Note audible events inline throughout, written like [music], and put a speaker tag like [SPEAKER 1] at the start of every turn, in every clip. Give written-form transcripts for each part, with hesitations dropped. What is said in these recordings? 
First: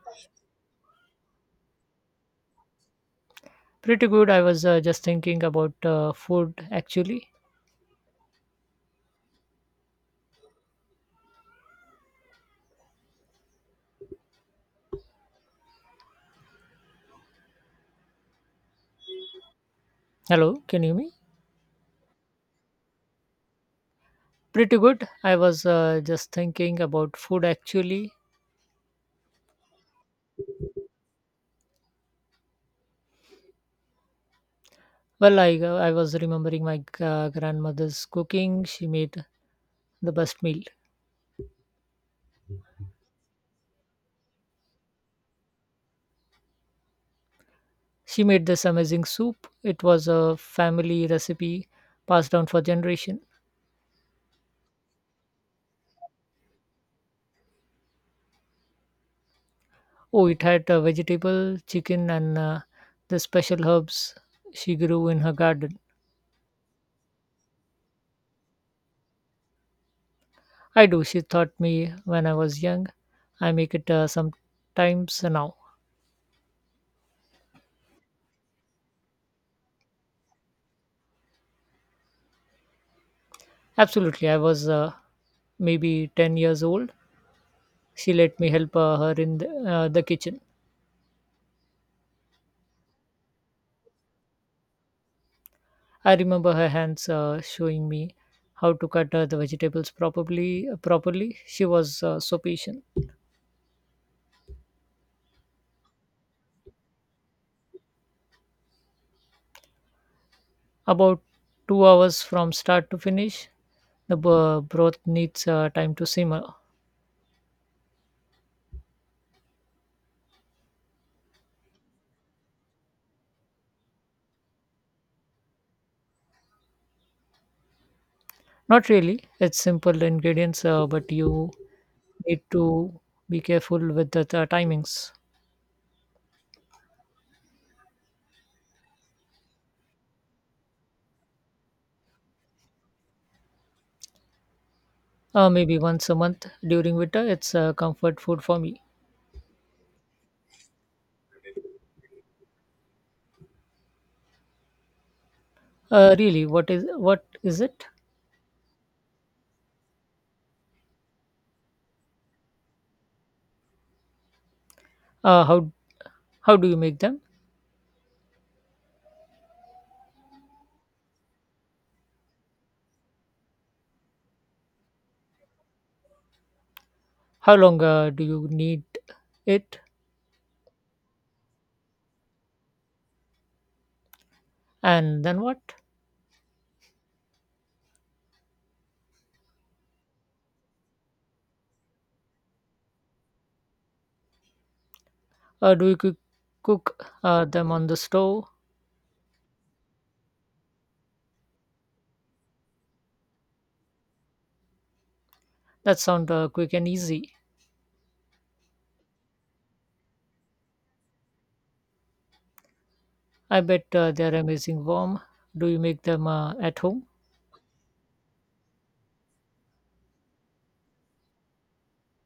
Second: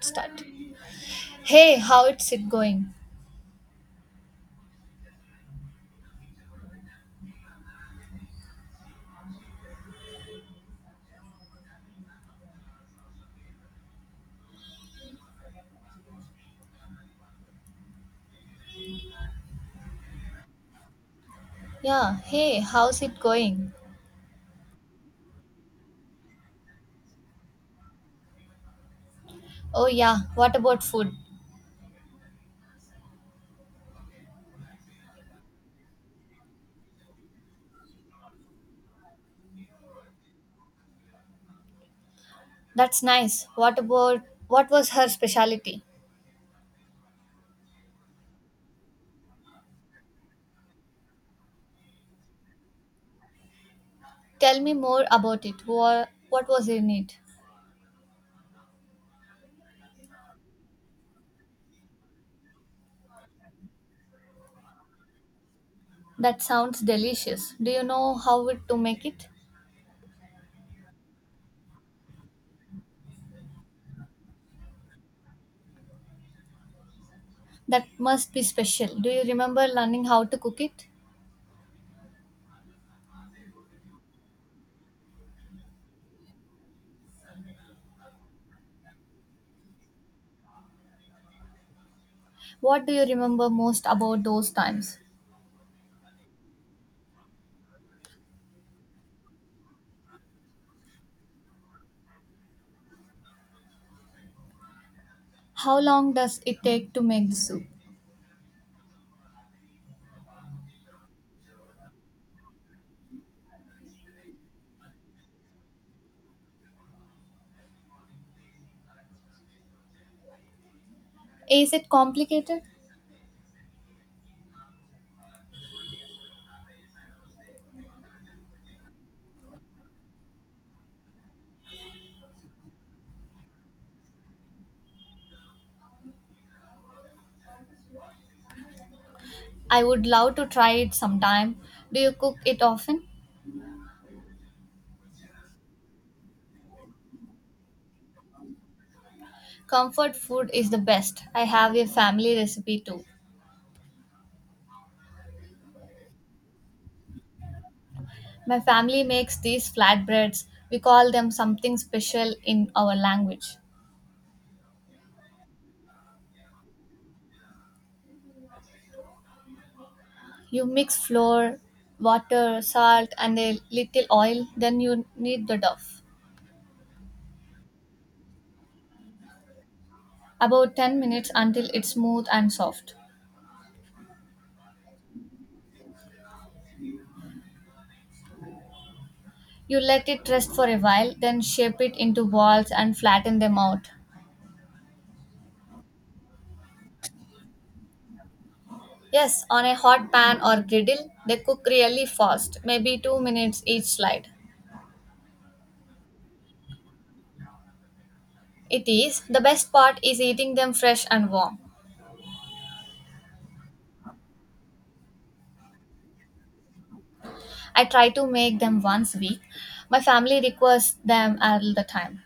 [SPEAKER 1] Start. Hey, how it's it going?
[SPEAKER 2] Pretty good. I was just thinking about food actually. Hello, can you hear me?
[SPEAKER 1] Yeah, hey, how's it going?
[SPEAKER 2] Pretty good. I was just thinking about food actually.
[SPEAKER 1] Oh yeah, what about food?
[SPEAKER 2] Well, I was remembering my grandmother's cooking. She made the best meal.
[SPEAKER 1] That's nice. What was her specialty?
[SPEAKER 2] She made this amazing soup. It was a family recipe passed down for generation.
[SPEAKER 1] Tell me more about it. What was in it?
[SPEAKER 2] Oh, it had vegetable, chicken, and the special herbs she grew in her garden.
[SPEAKER 1] That sounds delicious. Do you know how it to make it?
[SPEAKER 2] I do. She taught me when I was young. I make it sometimes now.
[SPEAKER 1] That must be special. Do you remember learning how to cook it?
[SPEAKER 2] Absolutely. I was maybe 10 years old. She let me help her in the kitchen.
[SPEAKER 1] What do you remember most about those times?
[SPEAKER 2] I remember her hands showing me how to cut the vegetables properly. She was so patient.
[SPEAKER 1] How long does it take to make the soup?
[SPEAKER 2] About 2 hours from start to finish, the broth needs time to simmer.
[SPEAKER 1] Is it complicated?
[SPEAKER 2] Not really. It's simple ingredients, but you need to be careful with the timings.
[SPEAKER 1] I would love to try it sometime. Do you cook it often?
[SPEAKER 2] Maybe once a month during winter, it's comfort food for me.
[SPEAKER 1] Comfort food is the best. I have a family recipe too.
[SPEAKER 2] Really, what is it?
[SPEAKER 1] My family makes these flatbreads. We call them something special in our language.
[SPEAKER 2] Uh, how how do you make them?
[SPEAKER 1] You mix flour, water, salt, and a little oil, then you knead the dough.
[SPEAKER 2] How long do you need it?
[SPEAKER 1] About 10 minutes until it's smooth and soft.
[SPEAKER 2] And then what?
[SPEAKER 1] You let it rest for a while, then shape it into balls and flatten them out.
[SPEAKER 2] Do you cook them on the stove?
[SPEAKER 1] Yes, on a hot pan or griddle, they cook really fast, maybe 2 minutes each slide.
[SPEAKER 2] That sound quick and easy.
[SPEAKER 1] It is. The best part is eating them fresh and warm.
[SPEAKER 2] I bet they are amazing warm. Do you make them at home?
[SPEAKER 1] I try to make them once a week. My family requests them all the time.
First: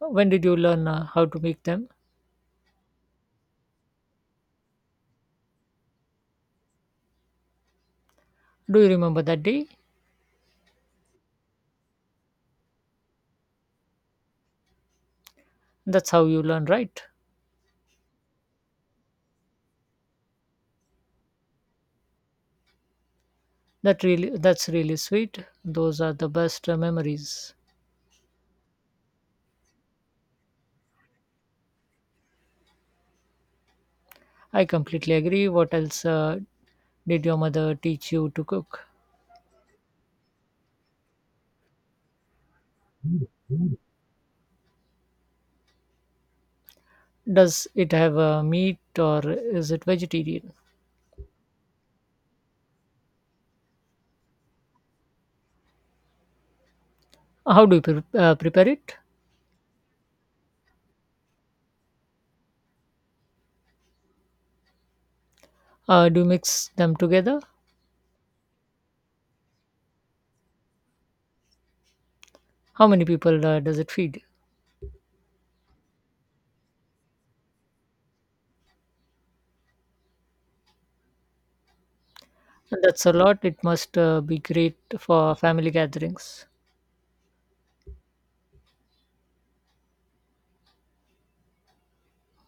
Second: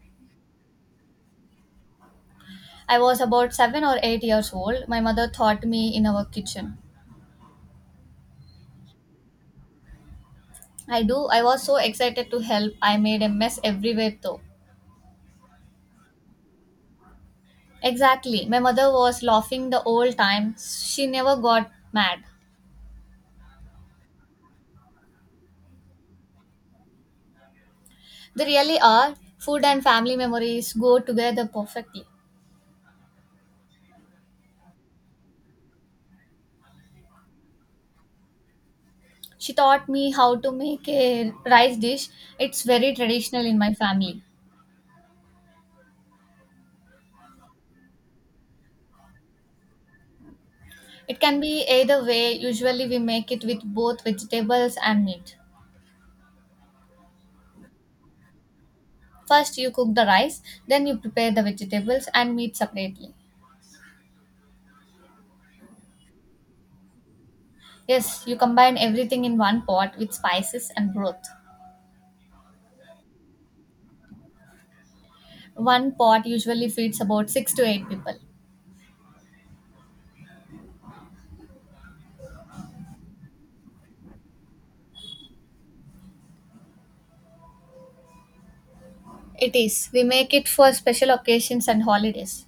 [SPEAKER 2] When did you learn how to make them?
[SPEAKER 1] I was about 7 or 8 years old. My mother taught me in our kitchen.
[SPEAKER 2] Do you remember that day?
[SPEAKER 1] I do. I was so excited to help. I made a mess everywhere though.
[SPEAKER 2] That's how you learn, right?
[SPEAKER 1] Exactly. My mother was laughing the whole time. She never got mad.
[SPEAKER 2] That's really sweet. Those are the best memories.
[SPEAKER 1] They really are. Food and family memories go together perfectly.
[SPEAKER 2] I completely agree. What else did your mother teach you to cook?
[SPEAKER 1] She taught me how to make a rice dish. It's very traditional in my family.
[SPEAKER 2] Does it have meat or is it vegetarian?
[SPEAKER 1] It can be either way. Usually, we make it with both vegetables and meat.
[SPEAKER 2] How do you prepare it?
[SPEAKER 1] First, you cook the rice, then, you prepare the vegetables and meat separately.
[SPEAKER 2] Do you mix them together?
[SPEAKER 1] Yes, you combine everything in one pot with spices and broth.
[SPEAKER 2] How many people does it feed?
[SPEAKER 1] One pot usually feeds about 6 to 8 people.
[SPEAKER 2] That's a lot. It must be great for family gatherings.
[SPEAKER 1] It is. We make it for special occasions and holidays.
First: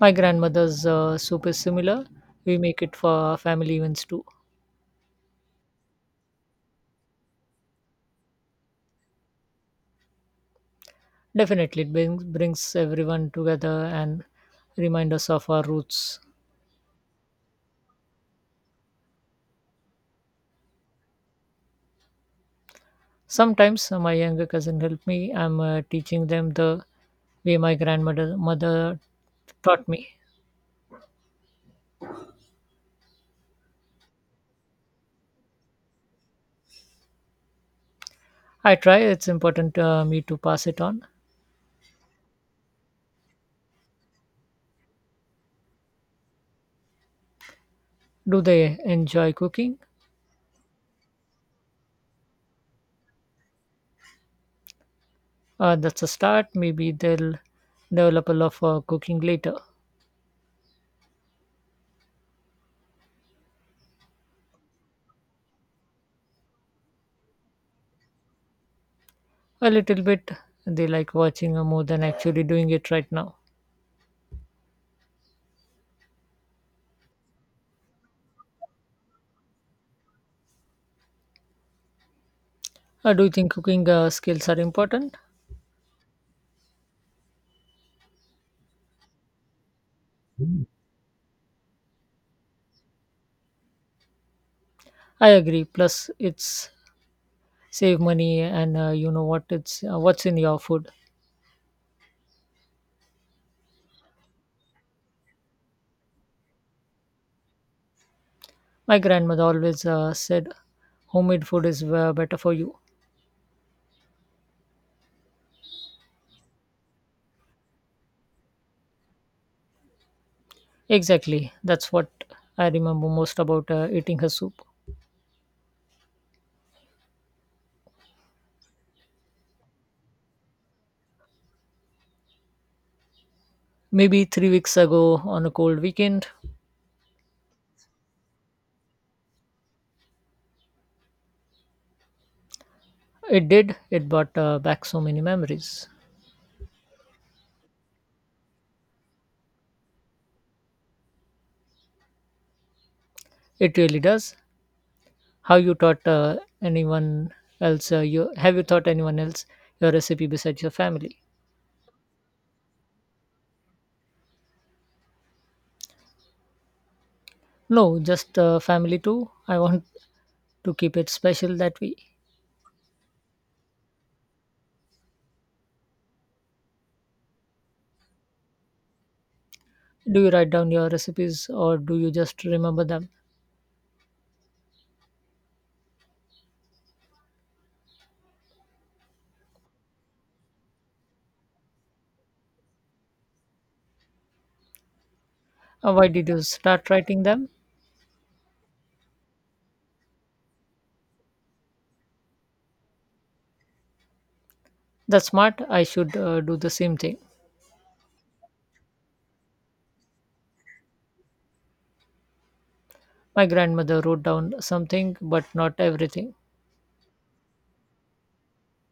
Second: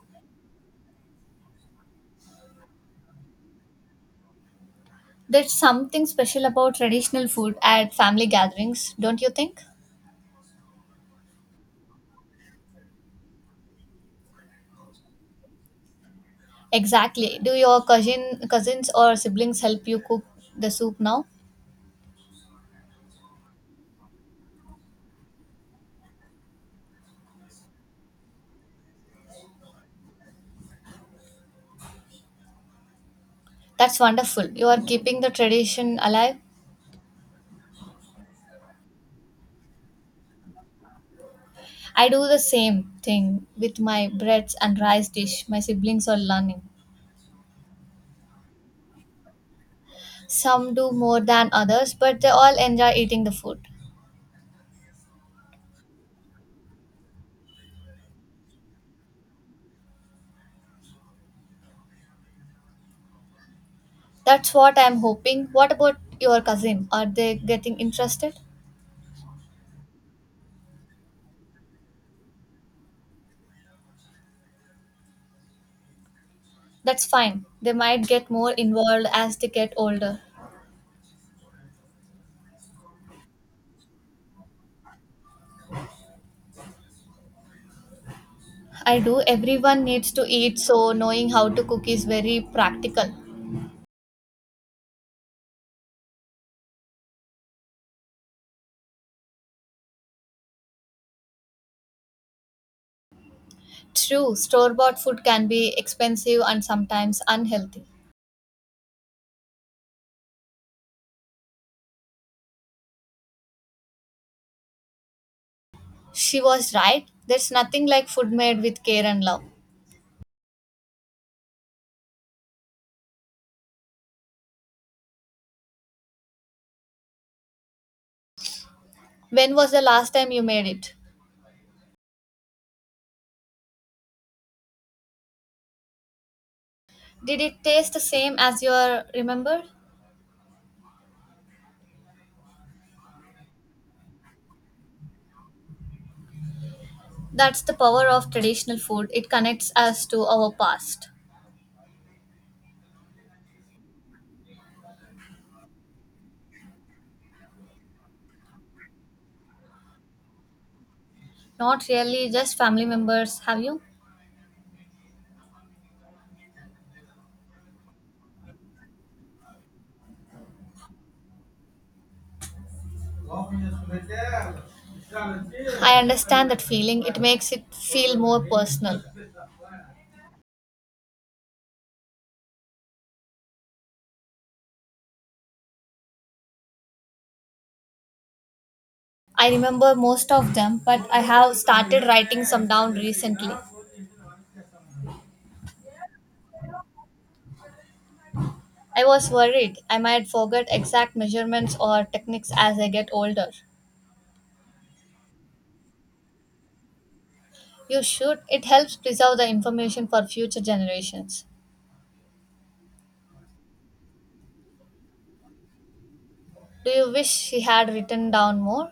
[SPEAKER 2] My grandmother's soup is similar. We make it for family events too.
[SPEAKER 1] There's something special about traditional food at family gatherings, don't you think?
[SPEAKER 2] Definitely, it brings everyone together and remind us of our roots.
[SPEAKER 1] Exactly. Do your cousins or siblings help you cook the soup now?
[SPEAKER 2] Sometimes my younger cousin help me. I'm teaching them the way my grandmother mother taught me.
[SPEAKER 1] That's wonderful. You are keeping the tradition alive.
[SPEAKER 2] I try. It's important me to pass it on.
[SPEAKER 1] I do the same thing with my breads and rice dish. My siblings are learning.
[SPEAKER 2] Do they enjoy cooking?
[SPEAKER 1] Some do more than others, but they all enjoy eating the food.
[SPEAKER 2] That's a start. Maybe they'll develop a love for cooking later.
[SPEAKER 1] That's what I'm hoping. What about your cousin? Are they getting interested?
[SPEAKER 2] A little bit. They like watching more than actually doing it right now.
[SPEAKER 1] That's fine. They might get more involved as they get older.
[SPEAKER 2] Do you think cooking skills are important?
[SPEAKER 1] I do. Everyone needs to eat, so knowing how to cook is very practical.
[SPEAKER 2] I agree. Plus, it's save money and you know what it's what's in your food.
[SPEAKER 1] True, store bought food can be expensive and sometimes unhealthy.
[SPEAKER 2] My grandmother always said, "Homemade food is better for you."
[SPEAKER 1] She was right. There's nothing like food made with care and love.
[SPEAKER 2] Exactly. That's what I remember most about eating her soup.
[SPEAKER 1] When was the last time you made it?
[SPEAKER 2] Maybe 3 weeks ago on a cold weekend.
[SPEAKER 1] Did it taste the same as you are remembered?
[SPEAKER 2] It did. It brought back so many memories.
[SPEAKER 1] That's the power of traditional food. It connects us to our past.
[SPEAKER 2] It really does. How you taught anyone else? You have you taught anyone else your recipe besides your family?
[SPEAKER 1] Not really just family members, have you?
[SPEAKER 2] No, just family too. I want to keep it special that way.
[SPEAKER 1] I understand that feeling. It makes it feel more personal.
[SPEAKER 2] Do you write down your recipes or do you just remember them?
[SPEAKER 1] I remember most of them, but I have started writing some down recently.
[SPEAKER 2] Why did you start writing them?
[SPEAKER 1] I was worried I might forget exact measurements or techniques as I get older.
[SPEAKER 2] That's smart. I should do the same thing.
[SPEAKER 1] You should. It helps preserve the information for future generations.
[SPEAKER 2] My grandmother wrote down something, but not everything.
[SPEAKER 1] Do you wish she had written down more?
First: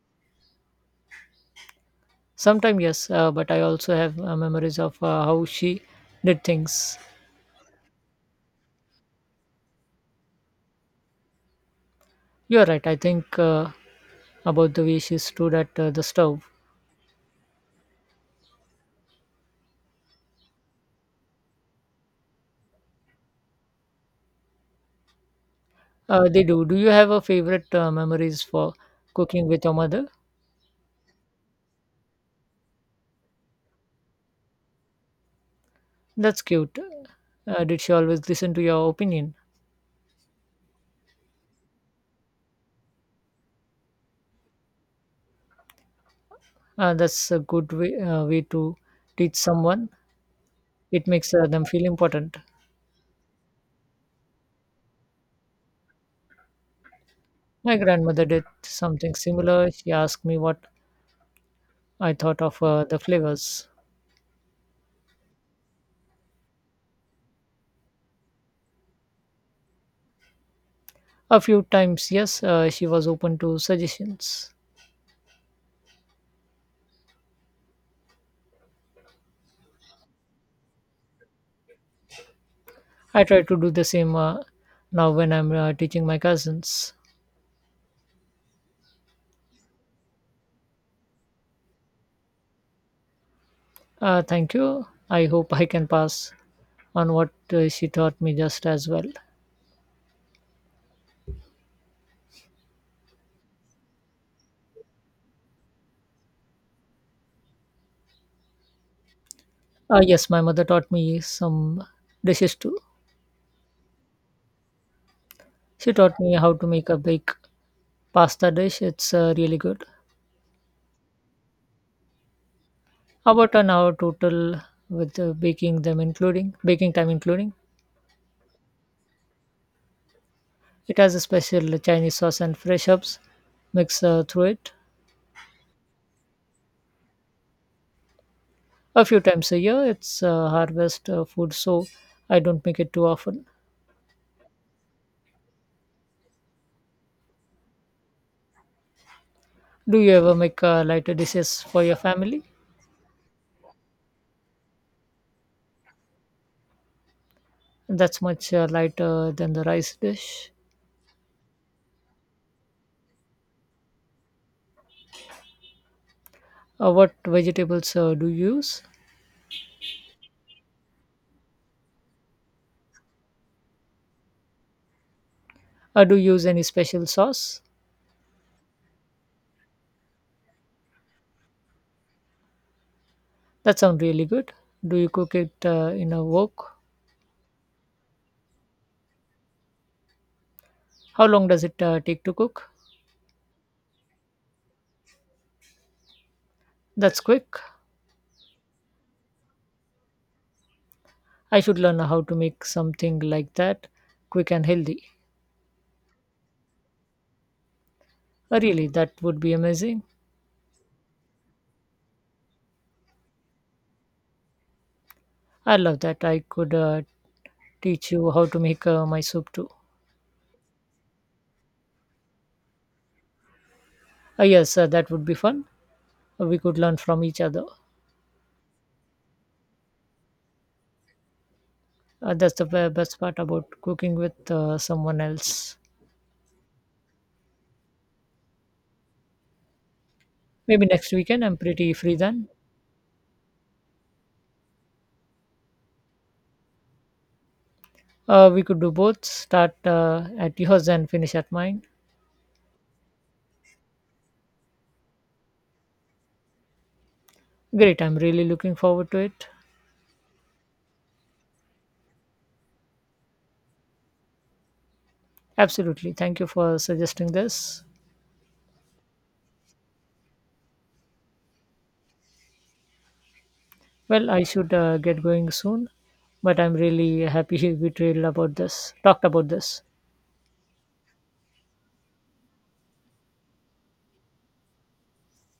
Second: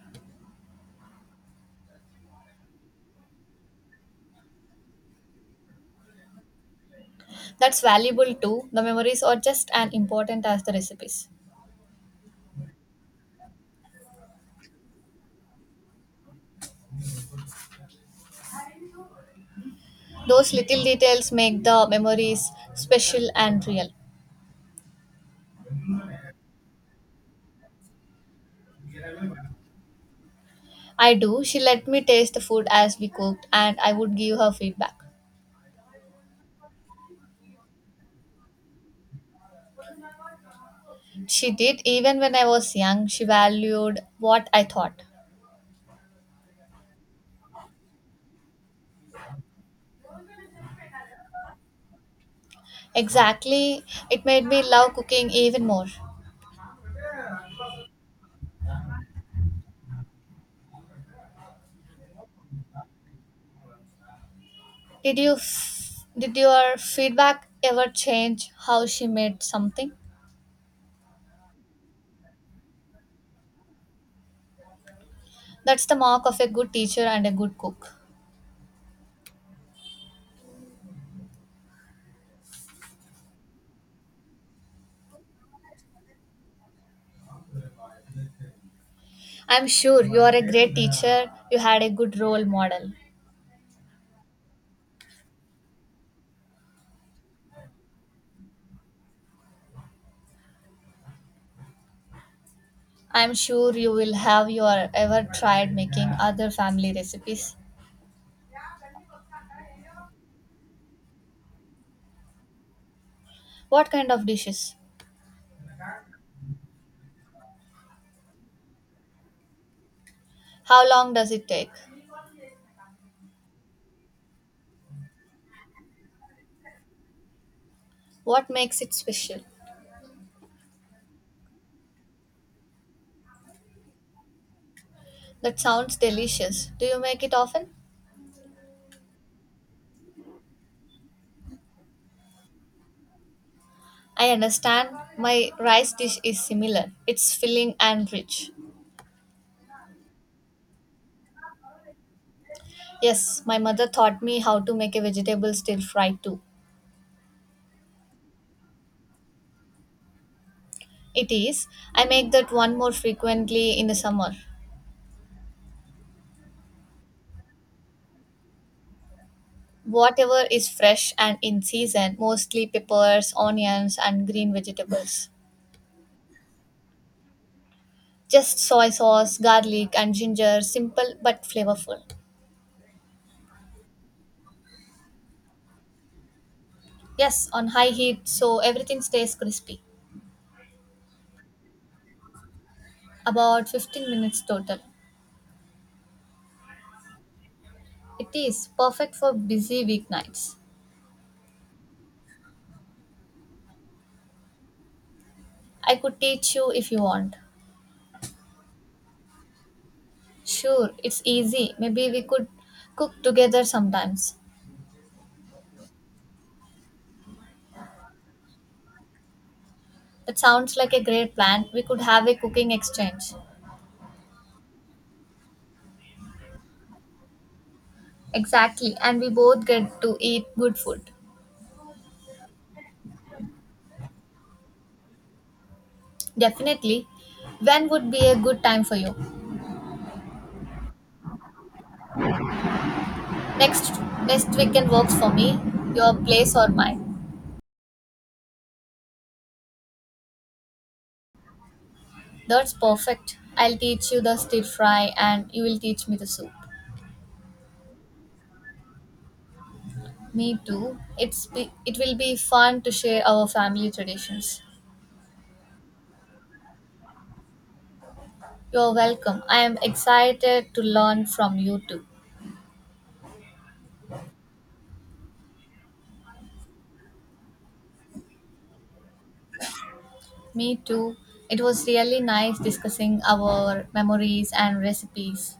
[SPEAKER 2] Sometime, yes, but I also have memories of how she did things.
[SPEAKER 1] That's valuable too. The memories are just as important as the recipes.
[SPEAKER 2] You're right. I think about the way she stood at the stove.
[SPEAKER 1] Those little details make the memories special and real.
[SPEAKER 2] They do. Do you have a favorite memories for cooking with your mother?
[SPEAKER 1] I do. She let me taste the food as we cooked, and I would give her feedback.
[SPEAKER 2] That's cute. Did she always listen to your opinion?
[SPEAKER 1] She did, even when I was young, she valued what I thought.
[SPEAKER 2] That's a good way to teach someone. It makes them feel important.
[SPEAKER 1] Exactly, it made me love cooking even more.
[SPEAKER 2] My grandmother did something similar. She asked me what I thought of the flavors.
[SPEAKER 1] Did your feedback ever change how she made something?
[SPEAKER 2] A few times, yes, she was open to suggestions.
[SPEAKER 1] That's the mark of a good teacher and a good cook.
[SPEAKER 2] I try to do the same now when I'm teaching my cousins.
[SPEAKER 1] I'm sure you are a great teacher. You had a good role model.
[SPEAKER 2] Thank you. I hope I can pass on what she taught me just as well.
[SPEAKER 1] I'm sure you will have your ever tried making other family recipes.
[SPEAKER 2] Yes, my mother taught me some dishes too.
[SPEAKER 1] What kind of dishes?
[SPEAKER 2] She taught me how to make a big pasta dish. It's really good.
[SPEAKER 1] How long does it take?
[SPEAKER 2] About an hour total with baking time, including
[SPEAKER 1] What makes it special?
[SPEAKER 2] it has a special Chinese sauce and fresh herbs mixed through it.
[SPEAKER 1] That sounds delicious. Do you make it often?
[SPEAKER 2] A few times a year, it's harvest food, so I don't make it too often.
[SPEAKER 1] I understand my rice dish is similar. It's filling and rich.
[SPEAKER 2] Do you ever make lighter dishes for your family?
[SPEAKER 1] Yes, my mother taught me how to make a vegetable stir fry too.
[SPEAKER 2] That's much lighter than the rice dish.
[SPEAKER 1] It is. I make that one more frequently in the summer.
[SPEAKER 2] What vegetables do you use?
[SPEAKER 1] Whatever is fresh and in season, mostly peppers, onions, and green vegetables.
[SPEAKER 2] Do you use any special sauce?
[SPEAKER 1] Just soy sauce, garlic, and ginger, simple but flavorful.
[SPEAKER 2] That sounds really good. Do you cook it in a wok?
[SPEAKER 1] Yes, on high heat so everything stays crispy.
[SPEAKER 2] How long does it take to cook?
[SPEAKER 1] About 15 minutes total.
[SPEAKER 2] That's quick.
[SPEAKER 1] It is perfect for busy weeknights.
[SPEAKER 2] I should learn how to make something like that, quick and healthy.
[SPEAKER 1] I could teach you if you want.
[SPEAKER 2] Really, that would be amazing.
[SPEAKER 1] Sure, it's easy. Maybe we could cook together sometimes.
[SPEAKER 2] I love that. I could teach you how to make my soup too.
[SPEAKER 1] That sounds like a great plan. We could have a cooking exchange.
[SPEAKER 2] Yes, that would be fun. We could learn from each other.
[SPEAKER 1] Exactly, and we both get to eat good food.
[SPEAKER 2] That's the best part about cooking with someone else.
[SPEAKER 1] Definitely. When would be a good time for you?
[SPEAKER 2] Maybe next weekend I'm pretty free then.
[SPEAKER 1] Next next weekend works for me. Your place or mine.
[SPEAKER 2] We could do both. Start at yours and finish at mine.
[SPEAKER 1] That's perfect. I'll teach you the stir fry and you will teach me the soup.
[SPEAKER 2] Great, I'm really looking forward to it.
[SPEAKER 1] Me too. It will be fun to share our family traditions.
[SPEAKER 2] Absolutely. Thank you for suggesting this.
[SPEAKER 1] You're welcome. I am excited to learn from you too.
[SPEAKER 2] Well, I should get going soon, but I'm really happy [laughs] we trailed about this, talked about this.
[SPEAKER 1] Me too. It was really nice discussing our memories and recipes.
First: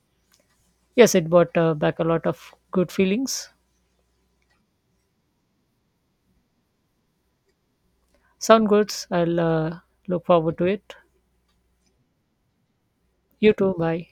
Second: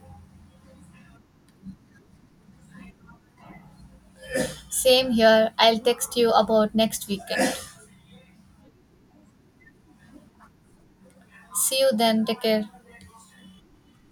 [SPEAKER 2] Yes, it brought back a lot of good feelings.
[SPEAKER 1] Same here. I'll text you about next weekend.
[SPEAKER 2] Sound good. I'll look forward to it.
[SPEAKER 1] See you then. Take care.
[SPEAKER 2] You too. Bye.